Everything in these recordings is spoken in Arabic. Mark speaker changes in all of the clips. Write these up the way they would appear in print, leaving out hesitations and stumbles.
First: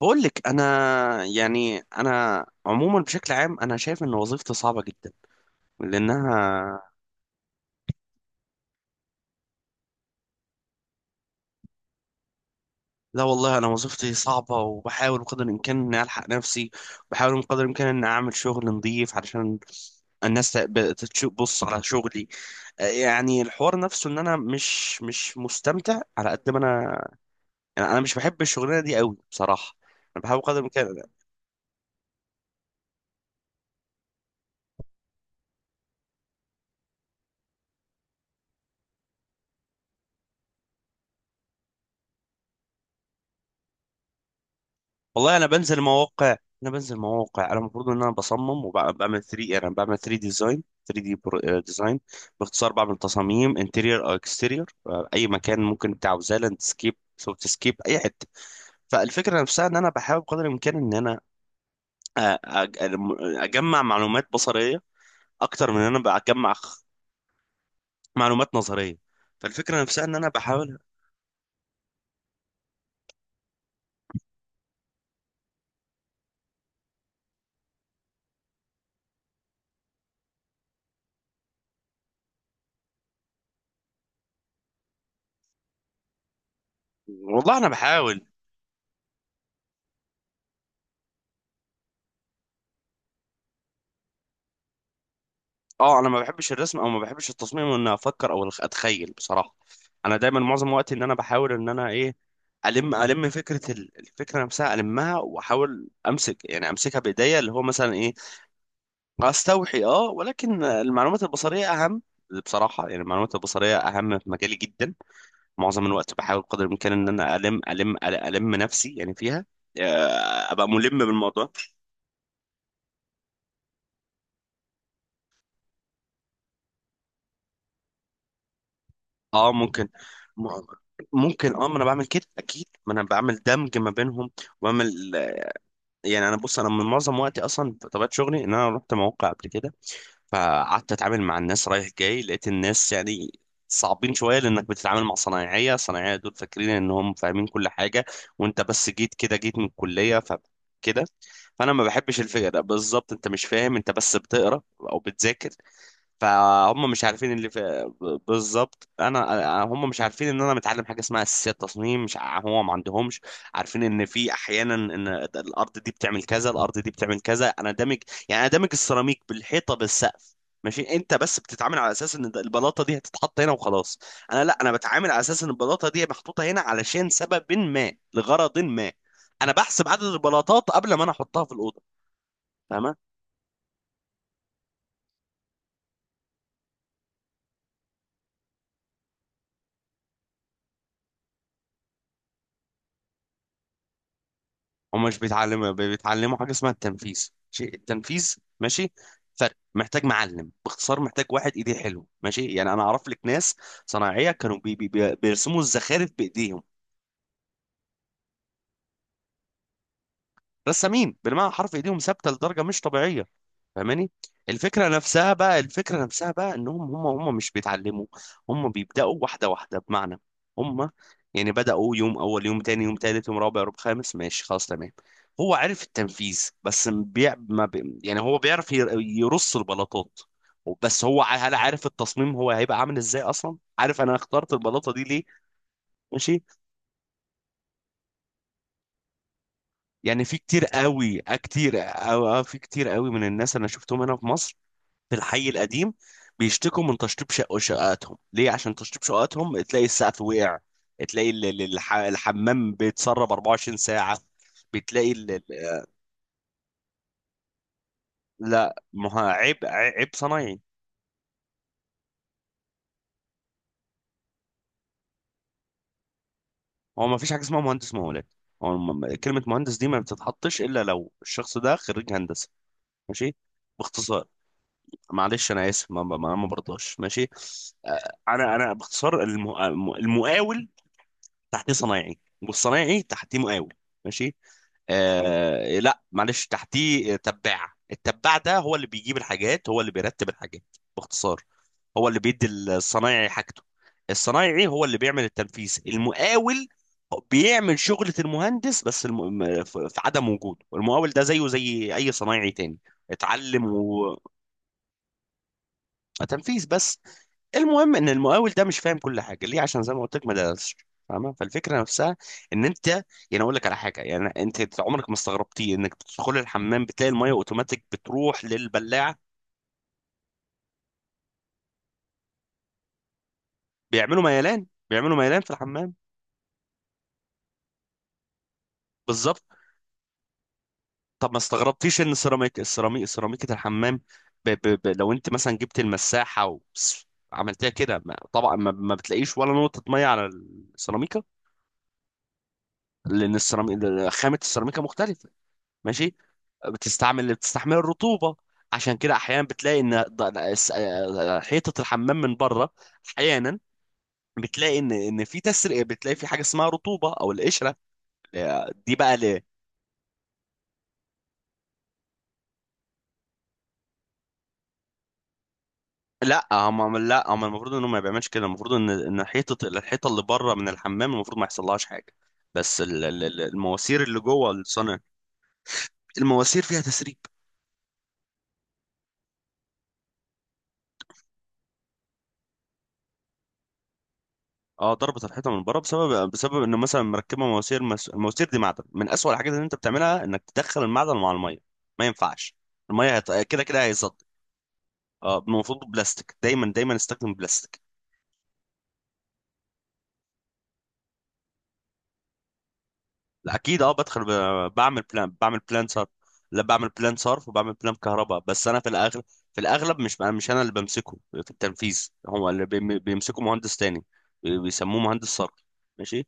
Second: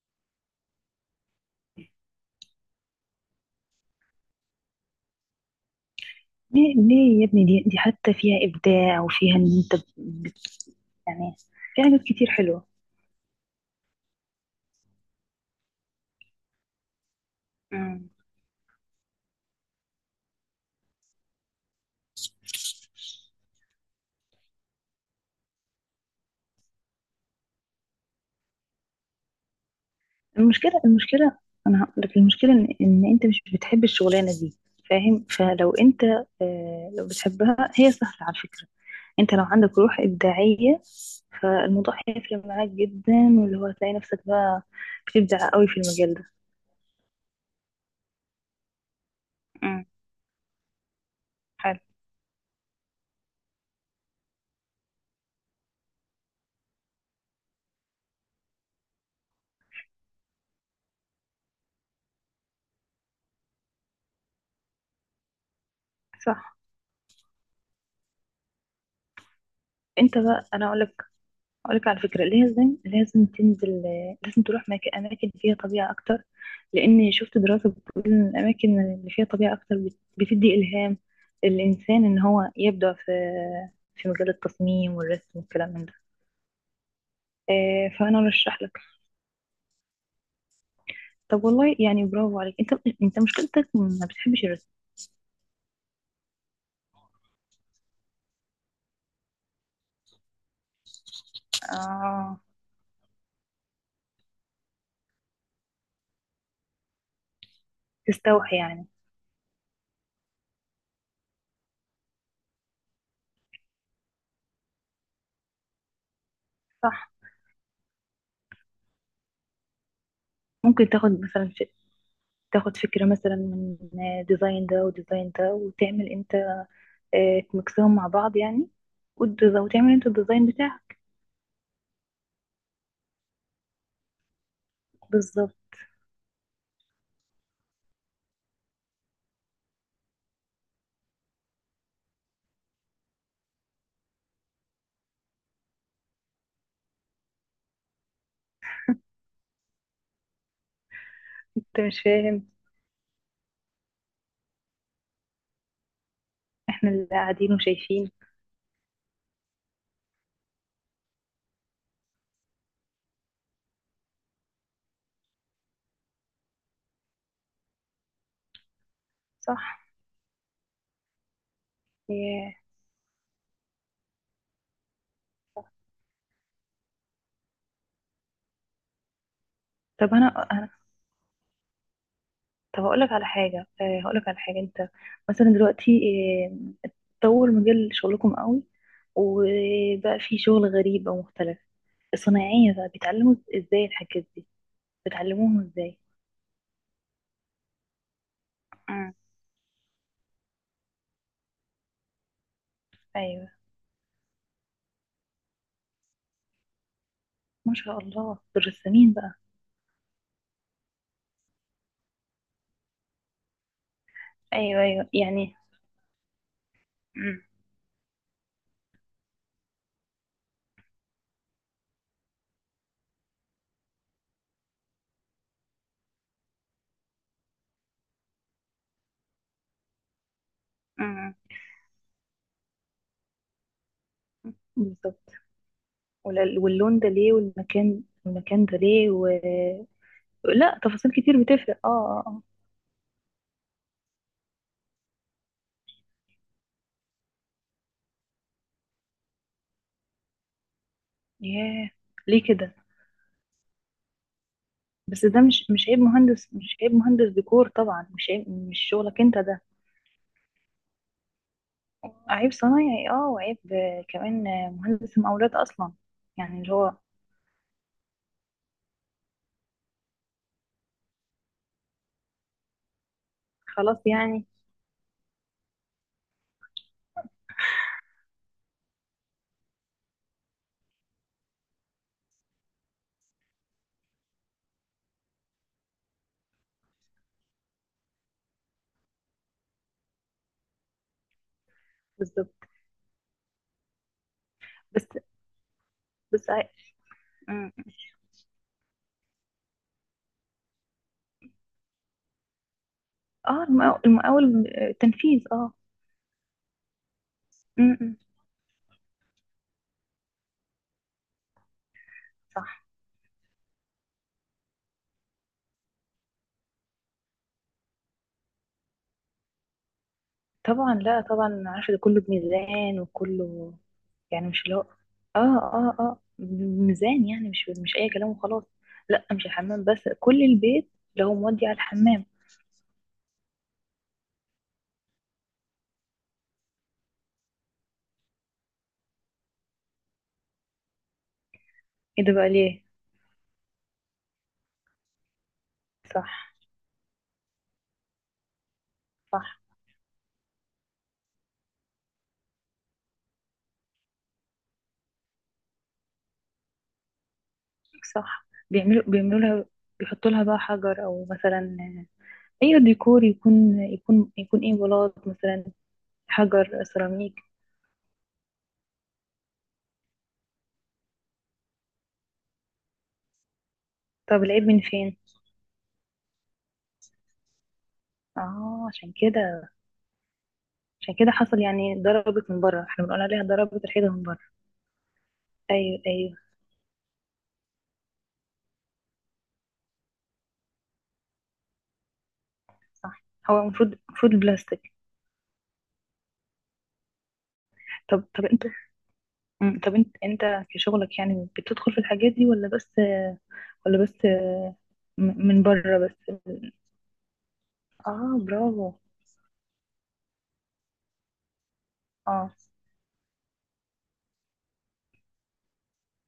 Speaker 1: بقول لك انا، يعني انا عموما بشكل عام، انا شايف ان وظيفتي صعبه جدا
Speaker 2: ليه
Speaker 1: لانها.
Speaker 2: ليه يا ابني، دي حتى فيها إبداع وفيها إن أنت يعني في حاجات كتير حلوة.
Speaker 1: لا والله، انا وظيفتي صعبه، وبحاول بقدر الامكان اني الحق نفسي. بحاول بقدر الامكان اني
Speaker 2: مم.
Speaker 1: اعمل شغل نظيف، علشان الناس تشوف. بص على شغلي. آه، يعني الحوار نفسه ان انا مش مستمتع على قد ما انا، يعني انا مش بحب الشغلانه دي قوي بصراحه. انا بحاول بقدر
Speaker 2: المشكلة
Speaker 1: الامكان.
Speaker 2: المشكلة أنا هقول لك المشكلة إن أنت مش بتحب الشغلانة دي. فاهم؟ فلو أنت، آه، لو بتحبها هي سهلة على فكرة. أنت لو عندك روح إبداعية فالموضوع هيفرق معاك جدا، واللي هو هتلاقي نفسك بقى
Speaker 1: والله،
Speaker 2: بتبدع قوي في المجال ده.
Speaker 1: انا بنزل مواقع. انا المفروض ان انا بصمم، وبعمل 3، انا
Speaker 2: مم.
Speaker 1: بعمل 3 ديزاين، 3 دي
Speaker 2: حلو.
Speaker 1: ديزاين. باختصار بعمل تصاميم انتيرير او اكستيرير، اي مكان ممكن انت عاوزاه، لاندسكيب، سوفت سكيب، اي حته. فالفكره نفسها ان انا بحاول قدر الامكان ان انا أ- أ- اجمع معلومات بصريه، اكتر من ان انا بجمع
Speaker 2: صح.
Speaker 1: معلومات نظريه. فالفكره نفسها ان
Speaker 2: أنت
Speaker 1: انا
Speaker 2: بقى أنا
Speaker 1: بحاول.
Speaker 2: أقول لك، أقولك على فكرة لازم تنزل، لازم تروح أماكن فيها طبيعة أكتر. لأن شفت دراسة بتقول إن الأماكن اللي فيها طبيعة أكتر بتدي إلهام للإنسان إن هو يبدع في مجال التصميم والرسم والكلام من ده.
Speaker 1: والله انا
Speaker 2: آه، فأنا
Speaker 1: بحاول.
Speaker 2: أرشح لك. طب والله، يعني برافو عليك. أنت مشكلتك ما بتحبش الرسم.
Speaker 1: اه، انا ما بحبش الرسم، او ما بحبش التصميم، ان افكر او اتخيل بصراحه. انا دايما معظم وقتي ان انا بحاول ان انا ايه،
Speaker 2: آه.
Speaker 1: الفكره نفسها المها، واحاول امسك، يعني امسكها بايديا، اللي هو مثلا ايه،
Speaker 2: تستوحي يعني.
Speaker 1: استوحي، اه. ولكن المعلومات البصريه اهم بصراحه. يعني المعلومات البصريه اهم في مجالي جدا. معظم الوقت بحاول قدر الامكان ان
Speaker 2: صح.
Speaker 1: انا الم نفسي يعني فيها. آه، ابقى
Speaker 2: ممكن
Speaker 1: ملم
Speaker 2: تاخد
Speaker 1: بالموضوع.
Speaker 2: مثلا، تاخد فكرة مثلا من ديزاين ده وديزاين ده وتعمل انت، آه، تمكسهم مع بعض يعني،
Speaker 1: اه ممكن.
Speaker 2: وتعمل انت الديزاين
Speaker 1: م-
Speaker 2: بتاعك.
Speaker 1: ممكن، اه. ما انا بعمل كده اكيد، ما انا بعمل دمج ما بينهم وبعمل،
Speaker 2: بالظبط.
Speaker 1: يعني. انا بص، انا من معظم وقتي اصلا طبيعه شغلي ان انا رحت مواقع قبل كده، فقعدت اتعامل مع الناس رايح جاي، لقيت الناس يعني صعبين شويه، لانك بتتعامل مع صنايعيه دول فاكرين انهم فاهمين كل حاجه، وانت بس جيت كده، جيت من الكليه، ف كده. فانا
Speaker 2: انت
Speaker 1: ما
Speaker 2: مش
Speaker 1: بحبش
Speaker 2: فاهم
Speaker 1: الفكره ده بالظبط. انت مش فاهم، انت بس بتقرا او بتذاكر، فهم
Speaker 2: احنا
Speaker 1: مش
Speaker 2: اللي
Speaker 1: عارفين اللي
Speaker 2: قاعدين
Speaker 1: في
Speaker 2: وشايفين.
Speaker 1: بالظبط. انا هم مش عارفين ان انا متعلم حاجه اسمها اساسيات تصميم، مش ع- هو ما عندهمش. عارفين ان في احيانا ان الارض دي بتعمل كذا، الارض دي بتعمل كذا. انا دامج، يعني انا دامج السيراميك
Speaker 2: صح.
Speaker 1: بالحيطه بالسقف. ماشي، انت بس بتتعامل على اساس ان
Speaker 2: ياه.
Speaker 1: البلاطه دي هتتحط هنا وخلاص. انا لا، انا بتعامل على اساس ان البلاطه دي محطوطه هنا علشان سبب ما، لغرض ما. انا بحسب عدد
Speaker 2: طب انا انا
Speaker 1: البلاطات قبل ما انا احطها في الاوضه.
Speaker 2: طب
Speaker 1: تمام.
Speaker 2: هقول لك على حاجه، آه، هقول لك على حاجه. انت مثلا دلوقتي، آه، طور مجال شغلكم قوي وبقى في شغل غريب او مختلف. الصنايعيه بقى بيتعلموا ازاي الحاجات دي؟
Speaker 1: هم مش
Speaker 2: بتعلموهم
Speaker 1: بيتعلموا،
Speaker 2: ازاي؟
Speaker 1: بيتعلموا حاجه اسمها التنفيذ. شيء التنفيذ ماشي،
Speaker 2: امم.
Speaker 1: فرق محتاج معلم. باختصار محتاج واحد ايديه حلو ماشي. يعني انا اعرف لك
Speaker 2: ايوه.
Speaker 1: ناس صناعيه كانوا بيرسموا الزخارف بايديهم.
Speaker 2: ما شاء الله دول رسامين بقى.
Speaker 1: رسامين بالمعنى حرف، ايديهم ثابته لدرجه مش طبيعيه. فاهماني؟
Speaker 2: ايوه، ايوه، يعني.
Speaker 1: الفكره نفسها بقى انهم هم
Speaker 2: مم.
Speaker 1: مش بيتعلموا. هم بيبداوا واحده واحده، بمعنى، هم يعني بداوا يوم اول، يوم تاني، يوم تالت، يوم رابع، يوم خامس، ماشي خلاص تمام. هو عرف التنفيذ بس، م- بيع ما بي يعني هو بيعرف يرص البلاطات. بس هو
Speaker 2: مم.
Speaker 1: هل عارف التصميم؟ هو هيبقى عامل ازاي اصلا؟ عارف انا اخترت البلاطه دي ليه؟
Speaker 2: بالظبط.
Speaker 1: ماشي.
Speaker 2: واللون ده ليه؟ والمكان ده ليه؟
Speaker 1: يعني في كتير
Speaker 2: لا، تفاصيل
Speaker 1: قوي، آه،
Speaker 2: كتير
Speaker 1: كتير،
Speaker 2: بتفرق.
Speaker 1: آه، آه،
Speaker 2: اه
Speaker 1: في كتير قوي من الناس انا شفتهم هنا في مصر في الحي القديم بيشتكوا من تشطيب شققاتهم. ليه؟ عشان تشطيب شققاتهم تلاقي السقف وقع، تلاقي
Speaker 2: ياه. ليه
Speaker 1: الحمام
Speaker 2: كده؟
Speaker 1: بيتسرب 24 ساعة. بتلاقي
Speaker 2: بس ده مش مش عيب مهندس، مش عيب مهندس ديكور طبعا، مش عيب، مش
Speaker 1: لا، ما هو
Speaker 2: شغلك انت
Speaker 1: عيب،
Speaker 2: ده.
Speaker 1: عيب صنايعي.
Speaker 2: عيب صنايعي، اه، وعيب، آه، كمان، آه، مهندس مقاولات اصلا. يعني اللي هو.
Speaker 1: هو ما فيش حاجة اسمها مهندس مقاولات. هو كلمة مهندس دي ما بتتحطش إلا لو الشخص ده خريج هندسة. ماشي.
Speaker 2: خلاص
Speaker 1: باختصار.
Speaker 2: يعني.
Speaker 1: معلش أنا آسف. ما برضاش ماشي. آه، أنا باختصار، المقاول تحتيه صنايعي، والصنايعي تحتيه مقاول. ماشي. آه لا معلش، تحتيه تباع. التباع ده هو اللي بيجيب الحاجات، هو اللي بيرتب الحاجات. باختصار هو اللي بيدي
Speaker 2: بالظبط.
Speaker 1: الصنايعي حاجته. الصنايعي هو اللي
Speaker 2: بس
Speaker 1: بيعمل التنفيذ.
Speaker 2: بس
Speaker 1: المقاول
Speaker 2: مم.
Speaker 1: بيعمل شغلة المهندس، بس في في عدم وجوده المقاول ده زيه زي أي صنايعي تاني،
Speaker 2: اه،
Speaker 1: اتعلم
Speaker 2: المقاول، آه، تنفيذ، اه.
Speaker 1: تنفيذ بس. المهم
Speaker 2: مم،
Speaker 1: ان
Speaker 2: مم.
Speaker 1: المقاول ده مش فاهم كل حاجه. ليه؟ عشان زي ما قلت لك، ما درسش، فاهمه؟ فالفكره نفسها ان
Speaker 2: صح،
Speaker 1: انت، يعني اقول لك على حاجه، يعني انت عمرك ما استغربتي انك تدخل الحمام بتلاقي الميه اوتوماتيك بتروح للبلاعه؟
Speaker 2: طبعا. لا، طبعا عارفة ده كله بميزان وكله. يعني مش اللي هو،
Speaker 1: بيعملوا ميلان في الحمام.
Speaker 2: اه بميزان يعني، مش اي كلام وخلاص. لا،
Speaker 1: بالظبط.
Speaker 2: مش الحمام بس كل البيت،
Speaker 1: طب
Speaker 2: لو
Speaker 1: ما
Speaker 2: مودي على
Speaker 1: استغربتيش ان
Speaker 2: الحمام.
Speaker 1: السيراميك سيراميكه الحمام، لو انت مثلا جبت المساحه و... عملتها كده، ما... طبعا ما... ما بتلاقيش ولا نقطه ميه على السيراميكا.
Speaker 2: ايه ده بقى؟ ليه؟
Speaker 1: لان السيراميك خامه السيراميكا مختلفه، ماشي.
Speaker 2: صح،
Speaker 1: بتستحمل الرطوبة. عشان كده احيانا
Speaker 2: صح،
Speaker 1: بتلاقي ان حيطة الحمام من بره، احيانا بتلاقي ان في تسريب، بتلاقي في حاجة اسمها رطوبة او القشرة.
Speaker 2: صح.
Speaker 1: آه، دي
Speaker 2: بيعملوا
Speaker 1: بقى
Speaker 2: بيعملوا
Speaker 1: ليه؟
Speaker 2: لها. بيحطوا لها بقى حجر، او مثلا اي ديكور يكون، ايه، بلاط مثلا،
Speaker 1: لا
Speaker 2: حجر
Speaker 1: هم، لا
Speaker 2: سيراميك.
Speaker 1: هم المفروض انهم ما بيعملش كده. المفروض ان حيطة، الحيطة اللي بره من الحمام المفروض ما يحصلهاش حاجة. بس المواسير اللي
Speaker 2: طب
Speaker 1: جوه
Speaker 2: العيب من
Speaker 1: الصنع،
Speaker 2: فين؟
Speaker 1: المواسير فيها تسريب.
Speaker 2: اه، عشان كده حصل يعني ضربت من بره، احنا بنقول عليها ضربت الحيطه من بره.
Speaker 1: اه ضربت الحيطه من بره
Speaker 2: ايوه،
Speaker 1: بسبب،
Speaker 2: ايوه.
Speaker 1: بسبب انه مثلا مركبه مواسير، المواسير دي معدن. من اسوأ الحاجات اللي انت بتعملها انك تدخل المعدن مع الميه. ما ينفعش، الميه
Speaker 2: صح.
Speaker 1: هت...
Speaker 2: هو
Speaker 1: كده كده
Speaker 2: المفروض
Speaker 1: هيصد.
Speaker 2: المفروض البلاستيك.
Speaker 1: اه المفروض بلاستيك، دايما دايما استخدم بلاستيك.
Speaker 2: طب انت. مم. طب انت في شغلك يعني بتدخل في الحاجات دي؟ ولا بس،
Speaker 1: لا اكيد، اه
Speaker 2: ولا بس
Speaker 1: بدخل، بعمل بلان، بعمل
Speaker 2: من
Speaker 1: بلان
Speaker 2: بره
Speaker 1: صرف.
Speaker 2: بس؟
Speaker 1: لا بعمل بلان صرف، وبعمل بلان كهرباء.
Speaker 2: اه،
Speaker 1: بس انا
Speaker 2: برافو.
Speaker 1: في الاغلب، في الاغلب مش انا، مش انا اللي بمسكه في التنفيذ. هو
Speaker 2: اه،
Speaker 1: اللي بيمسكه مهندس تاني. بيسموه مهندس صرف. ماشي.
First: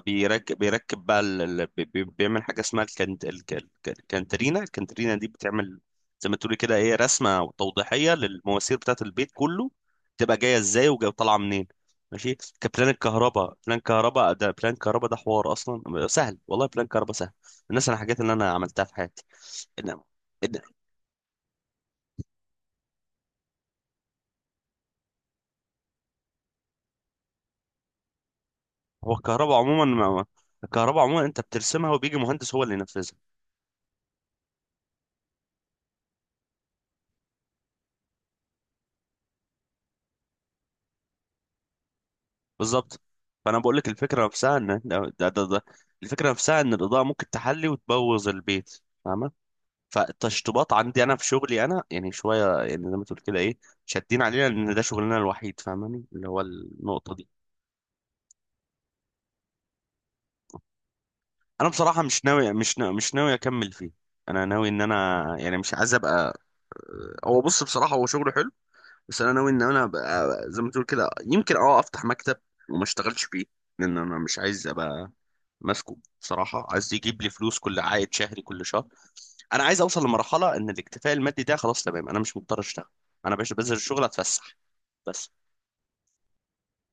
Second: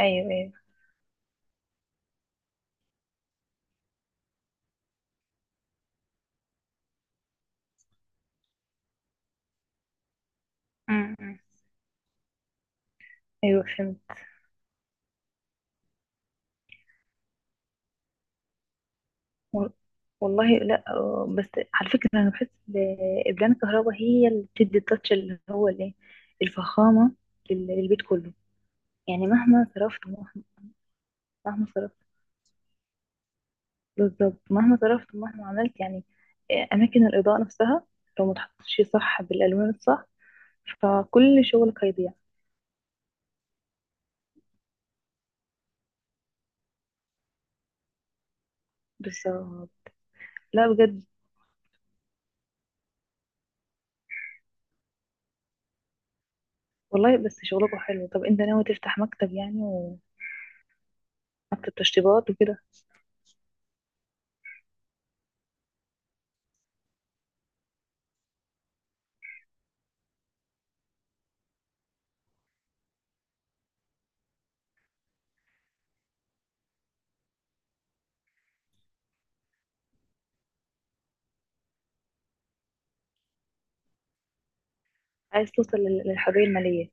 Speaker 2: ايوه، ايوه.
Speaker 1: بقى، بيعمل حاجه اسمها الكنترينا. الكنترينا دي بتعمل زي ما تقولي كده ايه، رسمه توضيحيه للمواسير بتاعت البيت كله، تبقى جايه ازاي وجايه
Speaker 2: مم.
Speaker 1: طالعه
Speaker 2: مم.
Speaker 1: منين. ماشي. كبلان الكهرباء
Speaker 2: ايوه،
Speaker 1: بلان
Speaker 2: فهمت.
Speaker 1: كهرباء ده بلان كهرباء ده حوار اصلا سهل، والله بلان كهرباء سهل. الناس، انا الحاجات اللي انا عملتها في حياتي،
Speaker 2: و-
Speaker 1: إن،
Speaker 2: والله
Speaker 1: إن،
Speaker 2: لا، آه، بس على فكرة انا بحس البلان الكهرباء هي اللي بتدي التاتش اللي هو الايه. الفخامة للبيت كله.
Speaker 1: هو
Speaker 2: يعني
Speaker 1: الكهرباء
Speaker 2: مهما
Speaker 1: عموما
Speaker 2: صرفت
Speaker 1: الكهرباء عموما انت
Speaker 2: مهما
Speaker 1: بترسمها،
Speaker 2: صرفت.
Speaker 1: وبيجي مهندس هو اللي ينفذها.
Speaker 2: بالظبط. مهما صرفت ومهما عملت يعني، آه، أماكن الإضاءة نفسها لو ما تحطش صح بالألوان الصح فكل شغلك هيضيع.
Speaker 1: بالظبط. فانا بقول لك الفكره نفسها ان ده ده ده الفكره نفسها ان الاضاءه ممكن تحلي وتبوظ البيت، فاهمه؟
Speaker 2: بالظبط. لا
Speaker 1: فالتشطيبات عندي
Speaker 2: بجد،
Speaker 1: انا، في شغلي انا، يعني شويه يعني زي ما تقول كده ايه، شادين علينا ان ده شغلنا الوحيد، فاهماني؟ اللي هو النقطه.
Speaker 2: والله بس شغلكوا حلو. طب أنت ناوي تفتح مكتب يعني، ومكتب
Speaker 1: انا بصراحه
Speaker 2: تشطيبات وكده؟
Speaker 1: مش ناوي اكمل فيه. انا ناوي ان انا، يعني مش عايز ابقى. هو بص بصراحه، هو شغله حلو، بس انا ناوي ان انا ابقى زي ما تقول كده، يمكن اه افتح مكتب وما اشتغلش فيه. لان انا مش عايز ابقى ماسكه بصراحه، عايز يجيب لي فلوس، كل عائد شهري كل شهر. انا عايز اوصل لمرحله ان الاكتفاء المادي ده خلاص تمام، انا مش مضطر اشتغل. انا باش بنزل الشغل اتفسح بس.
Speaker 2: عايز توصل للحرية المالية.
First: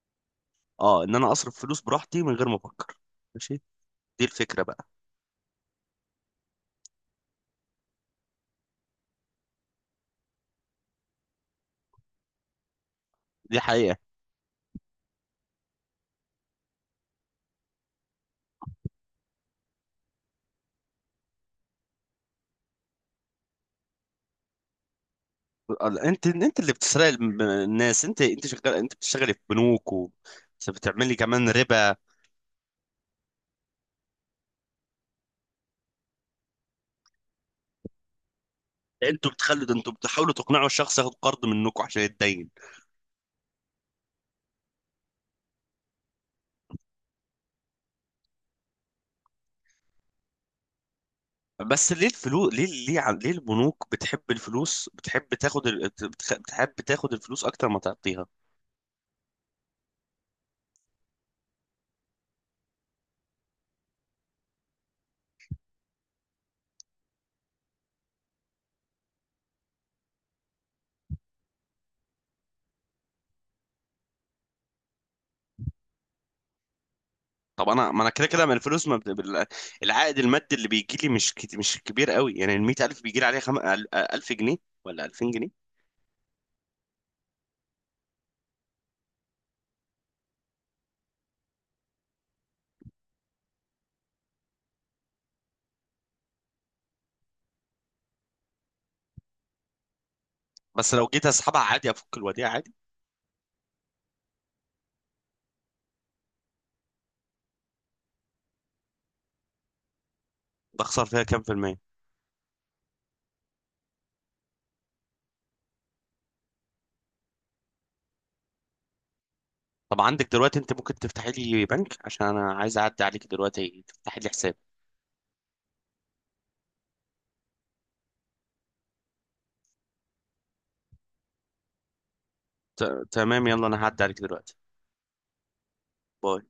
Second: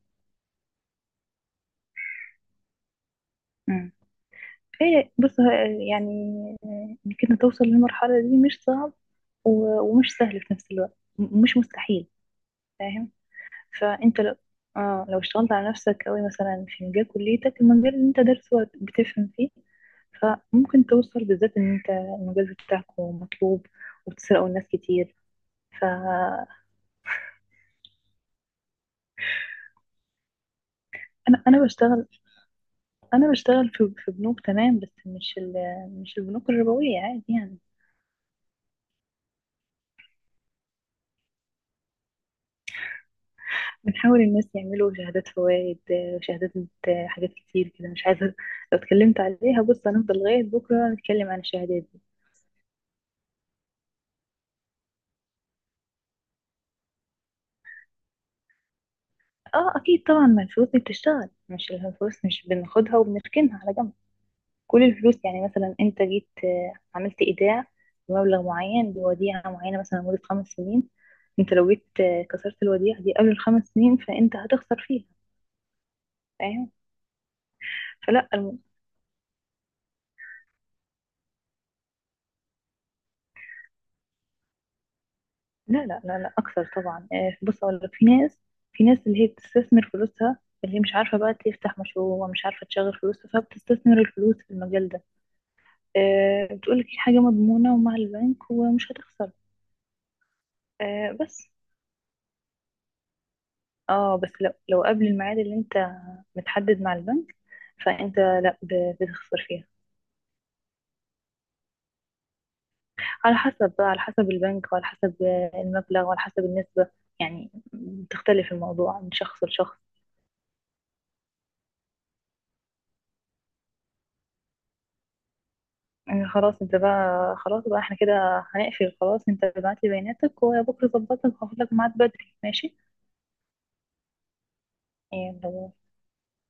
Speaker 1: اه، ان انا اصرف فلوس براحتي من غير ما افكر. ماشي.
Speaker 2: امم.
Speaker 1: دي الفكره بقى.
Speaker 2: إيه، بص، آه، يعني، آه، إنك أنت توصل للمرحلة دي مش صعب ومش سهل في نفس الوقت، مش مستحيل. فاهم؟
Speaker 1: دي حقيقه.
Speaker 2: فانت لو، اه، لو اشتغلت على نفسك قوي مثلا في مجال كليتك، المجال اللي انت دارسه بتفهم فيه. فممكن توصل، بالذات ان انت المجال بتاعك مطلوب، وبتسرقوا الناس كتير.
Speaker 1: انت،
Speaker 2: فانا،
Speaker 1: اللي بتسرق الناس. انت شغال، انت بتشتغلي في بنوك، و بتعملي كمان
Speaker 2: انا
Speaker 1: ربا.
Speaker 2: بشتغل انا بشتغل في بنوك تمام، بس مش مش البنوك الربويه عادي يعني.
Speaker 1: انتوا بتخلوا ده، انتوا بتحاولوا تقنعوا الشخص ياخد قرض منكم عشان يتدين.
Speaker 2: بنحاول الناس يعملوا شهادات فوائد، شهادات، حاجات كتير كده مش عايزه لو اتكلمت عليها. بص هنفضل لغايه بكره نتكلم عن الشهادات.
Speaker 1: بس ليه الفلوس؟ ليه ليه البنوك بتحب الفلوس؟ بتحب تاخد بتحب تاخد الفلوس اكتر ما تعطيها.
Speaker 2: اه اكيد طبعا، ما الفلوس دي بتشتغل، مش الفلوس مش بناخدها وبنركنها على جنب. كل الفلوس يعني مثلا انت جيت، آه، عملت ايداع بمبلغ معين بوديعة معينة مثلا لمدة 5 سنين. انت لو جيت، آه، كسرت الوديعة دي قبل ال5 سنين فانت هتخسر فيها. فاهم؟
Speaker 1: طب انا ما انا كده
Speaker 2: فلا
Speaker 1: كده من الفلوس، ما بت- بال- العائد المادي اللي بيجي لي مش مش كبير قوي. يعني ال 100,000 بيجي لي عليها 1000 جنيه ولا 2000 جنيه.
Speaker 2: لا، لا، لا، لا، اكثر طبعا، آه، بص اقول لك. في ناس اللي هي بتستثمر فلوسها، اللي هي مش عارفة بقى تفتح مشروع ومش عارفة تشغل فلوسها، فبتستثمر الفلوس في المجال ده. آه، بتقولك هي حاجة مضمونة ومع البنك ومش هتخسر.
Speaker 1: بس لو
Speaker 2: آه
Speaker 1: جيت
Speaker 2: بس،
Speaker 1: اسحبها عادي، افك الوديعه عادي؟
Speaker 2: اه بس، لو قبل الميعاد اللي انت متحدد مع البنك فانت لا بتخسر فيها.
Speaker 1: بخسر فيها كام في المية؟
Speaker 2: على حسب بقى، على حسب البنك وعلى حسب المبلغ وعلى حسب النسبة. يعني بتختلف الموضوع من شخص لشخص.
Speaker 1: طب عندك دلوقتي انت ممكن تفتحي لي بنك، عشان انا عايز اعدي عليك دلوقتي تفتحي لي حساب؟
Speaker 2: يعني خلاص انت بقى، خلاص بقى احنا كده هنقفل، خلاص انت ابعت لي بياناتك وبكره ظبطك وهاخد لك ميعاد بدري، ماشي
Speaker 1: ت... تمام، يلا انا هعدي عليك دلوقتي.
Speaker 2: يعني.
Speaker 1: باي.